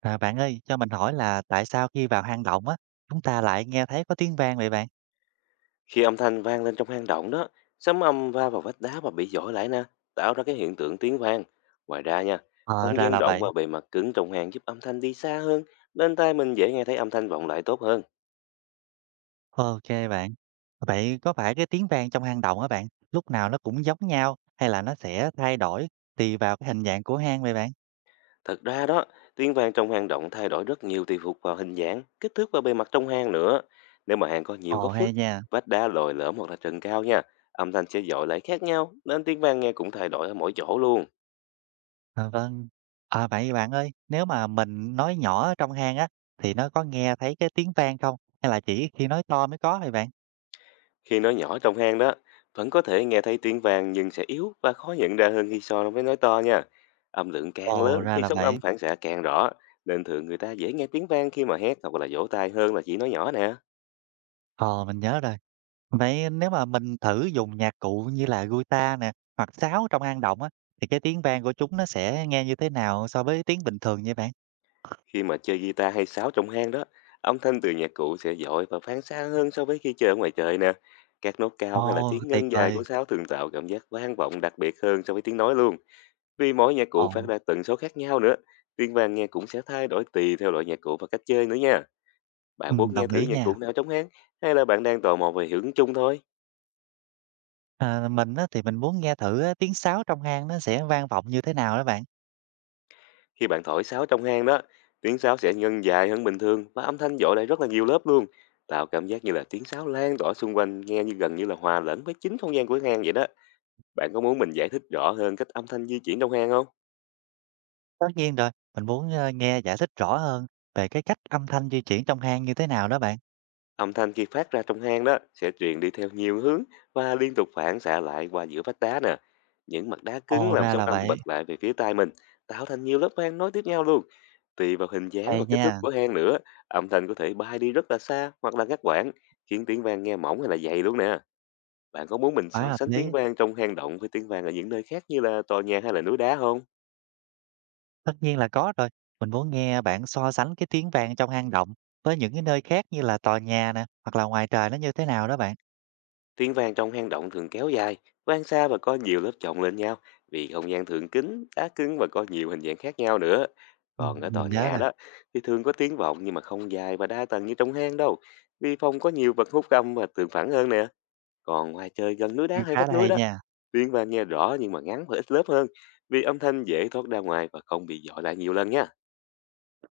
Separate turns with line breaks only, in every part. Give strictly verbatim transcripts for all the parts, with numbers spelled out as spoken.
À, bạn ơi, cho mình hỏi là tại sao khi vào hang động á, chúng ta lại nghe thấy có tiếng vang vậy bạn?
Khi âm thanh vang lên trong hang động đó, sấm âm va vào vách đá và bị dội lại nè, tạo ra cái hiện tượng tiếng vang. Ngoài ra nha,
Ờ,
không
ra
gian
là
rộng
vậy.
và bề mặt cứng trong hang giúp âm thanh đi xa hơn, nên tai mình dễ nghe thấy âm thanh vọng lại tốt hơn.
Ok bạn. Vậy có phải cái tiếng vang trong hang động á bạn, lúc nào nó cũng giống nhau hay là nó sẽ thay đổi tùy vào cái hình dạng của hang vậy bạn?
Thật ra đó, tiếng vang trong hang động thay đổi rất nhiều tùy thuộc vào hình dạng, kích thước và bề mặt trong hang nữa. Nếu mà hang có nhiều
Ồ
góc
hay
phức,
nha.
vách đá lồi lõm hoặc là trần cao nha, âm thanh sẽ dội lại khác nhau, nên tiếng vang nghe cũng thay đổi ở mỗi chỗ luôn.
À, vâng. À, vậy bạn ơi, nếu mà mình nói nhỏ ở trong hang á, thì nó có nghe thấy cái tiếng vang không? Hay là chỉ khi nói to mới có vậy bạn?
Khi nói nhỏ trong hang đó, vẫn có thể nghe thấy tiếng vàng nhưng sẽ yếu và khó nhận ra hơn khi so với nói to nha. Âm lượng càng
Ồ
lớn
ra
thì
là
sóng
vậy.
âm phản xạ càng rõ, nên thường người ta dễ nghe tiếng vang khi mà hét hoặc là vỗ tay hơn là chỉ nói nhỏ nè.
Ờ mình nhớ rồi. Vậy nếu mà mình thử dùng nhạc cụ như là guitar nè, hoặc sáo trong hang động á, thì cái tiếng vang của chúng nó sẽ nghe như thế nào so với tiếng bình thường vậy bạn?
Khi mà chơi guitar hay sáo trong hang đó, âm thanh từ nhạc cụ sẽ dội và phán xa hơn so với khi chơi ở ngoài trời nè. Các nốt cao hay là
Ồ,
tiếng
tuyệt
ngân dài
vời.
của sáo thường tạo cảm giác vang vọng đặc biệt hơn so với tiếng nói luôn. Vì mỗi nhạc cụ phát
Ồ,
ra tần số khác nhau nữa, tiếng vang nghe cũng sẽ thay đổi tùy theo loại nhạc cụ và cách chơi nữa nha.
ừ,
Bạn muốn nghe
đồng
thử
ý
nhạc
nha.
cụ nào trong hang, hay là bạn đang tò mò về hiệu ứng chung thôi?
À, mình á, thì mình muốn nghe thử á, tiếng sáo trong hang nó sẽ vang vọng như thế nào đó bạn.
Khi bạn thổi sáo trong hang đó, tiếng sáo sẽ ngân dài hơn bình thường và âm thanh dội lại rất là nhiều lớp luôn, tạo cảm giác như là tiếng sáo lan tỏa xung quanh, nghe như gần như là hòa lẫn với chính không gian của hang vậy đó. Bạn có muốn mình giải thích rõ hơn cách âm thanh di chuyển trong hang không?
Tất nhiên rồi, mình muốn ờ, nghe giải thích rõ hơn về cái cách âm thanh di chuyển trong hang như thế nào đó bạn.
Âm thanh khi phát ra trong hang đó sẽ truyền đi theo nhiều hướng và liên tục phản xạ lại qua giữa vách đá nè. Những mặt đá cứng
Ồ,
làm
ra
sóng
là
âm
vậy.
bật lại về phía tai mình, tạo thành nhiều lớp hang nối tiếp nhau luôn. Tùy vào hình dáng
Hay
và kích
nha,
thước của hang nữa, âm thanh có thể bay đi rất là xa hoặc là ngắt quãng, khiến tiếng vang nghe mỏng hay là dày luôn nè. Bạn có muốn mình
quá
so
hợp
sánh tiếng
lý.
vang trong hang động với tiếng vang ở những nơi khác như là tòa nhà hay là núi đá không?
Tất nhiên là có rồi. Mình muốn nghe bạn so sánh cái tiếng vang trong hang động với những cái nơi khác như là tòa nhà nè, hoặc là ngoài trời nó như thế nào đó bạn.
Tiếng vang trong hang động thường kéo dài, vang xa và có nhiều lớp chồng lên nhau, vì không gian thường kín, đá cứng và có nhiều hình dạng khác nhau nữa.
Ừ,
Còn ở
mình
tòa
nhớ
nhà
rồi.
đó thì thường có tiếng vọng nhưng mà không dài và đa tầng như trong hang đâu, vì phòng có nhiều vật hút âm và tường phẳng hơn nè. Còn ngoài trời gần núi
Ừ,
đá hay
khá
vách
là
núi
hay
đó,
nha.
tiếng vang nghe rõ nhưng mà ngắn và ít lớp hơn, vì âm thanh dễ thoát ra ngoài và không bị dội lại nhiều lần nha.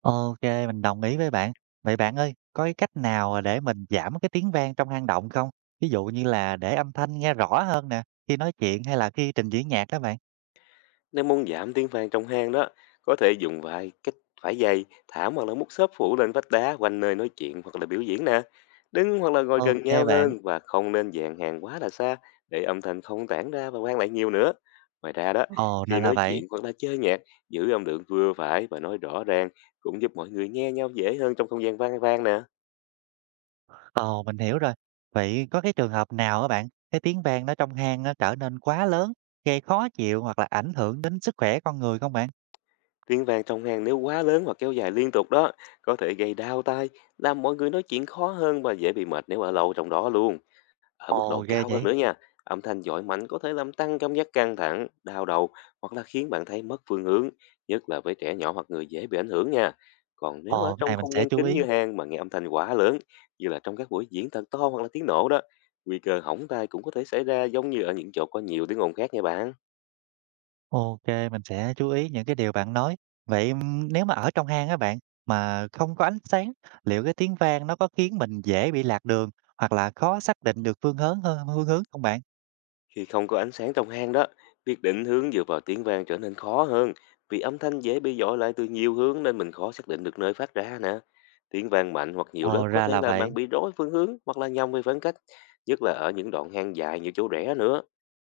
Ok, mình đồng ý với bạn. Vậy bạn ơi, có cái cách nào để mình giảm cái tiếng vang trong hang động không? Ví dụ như là để âm thanh nghe rõ hơn nè, khi nói chuyện hay là khi trình diễn nhạc các bạn.
Nếu muốn giảm tiếng vang trong hang đó, có thể dùng vài cách: vải dày, thảm hoặc là mút xốp phủ lên vách đá quanh nơi nói chuyện hoặc là biểu diễn nè. Đứng hoặc là ngồi
Ok
gần nhau
bạn.
hơn và không nên dàn hàng quá là xa, để âm thanh không tản ra và vang lại nhiều nữa. Ngoài ra đó,
Ồ, ra
khi
là
nói
vậy.
chuyện hoặc là chơi nhạc, giữ âm lượng vừa phải và nói rõ ràng cũng giúp mọi người nghe nhau dễ hơn trong không gian vang vang nè.
Ồ, mình hiểu rồi. Vậy có cái trường hợp nào á bạn, cái tiếng vang nó trong hang nó trở nên quá lớn, gây khó chịu hoặc là ảnh hưởng đến sức khỏe con người không bạn?
Tiếng vang trong hang nếu quá lớn hoặc kéo dài liên tục đó, có thể gây đau tai, làm mọi người nói chuyện khó hơn và dễ bị mệt nếu ở lâu trong đó luôn. Ở mức
Ồ,
độ
ghê
cao hơn
vậy.
nữa nha, âm thanh dội mạnh có thể làm tăng cảm giác căng thẳng, đau đầu hoặc là khiến bạn thấy mất phương hướng, nhất là với trẻ nhỏ hoặc người dễ bị ảnh hưởng nha. Còn nếu ở
Ồ, cái này
trong
mình
không
sẽ
gian
chú
kín
ý.
như hang mà nghe âm thanh quá lớn, như là trong các buổi diễn thật to hoặc là tiếng nổ đó, nguy cơ hỏng tai cũng có thể xảy ra giống như ở những chỗ có nhiều tiếng ồn khác nha bạn.
Ok, mình sẽ chú ý những cái điều bạn nói. Vậy ừm, nếu mà ở trong hang á bạn, mà không có ánh sáng, liệu cái tiếng vang nó có khiến mình dễ bị lạc đường hoặc là khó xác định được phương hướng hơn phương hướng không bạn?
Khi không có ánh sáng trong hang đó, việc định hướng dựa vào tiếng vang trở nên khó hơn, vì âm thanh dễ bị dội lại từ nhiều hướng nên mình khó xác định được nơi phát ra nè. Tiếng vang mạnh hoặc nhiều lớp
Ồ,
có
ra
thể
là
làm
vậy.
bạn bị rối phương hướng hoặc là nhầm về khoảng cách, nhất là ở những đoạn hang dài nhiều chỗ rẽ nữa.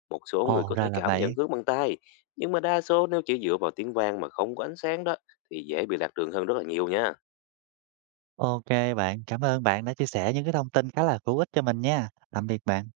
Một số người
Ồ,
có
ra
thể
là
cảm nhận
vậy.
hướng bằng tay, nhưng mà đa số nếu chỉ dựa vào tiếng vang mà không có ánh sáng đó thì dễ bị lạc đường hơn rất là nhiều nha.
Ok bạn, cảm ơn bạn đã chia sẻ những cái thông tin khá là hữu ích cho mình nha. Tạm biệt bạn.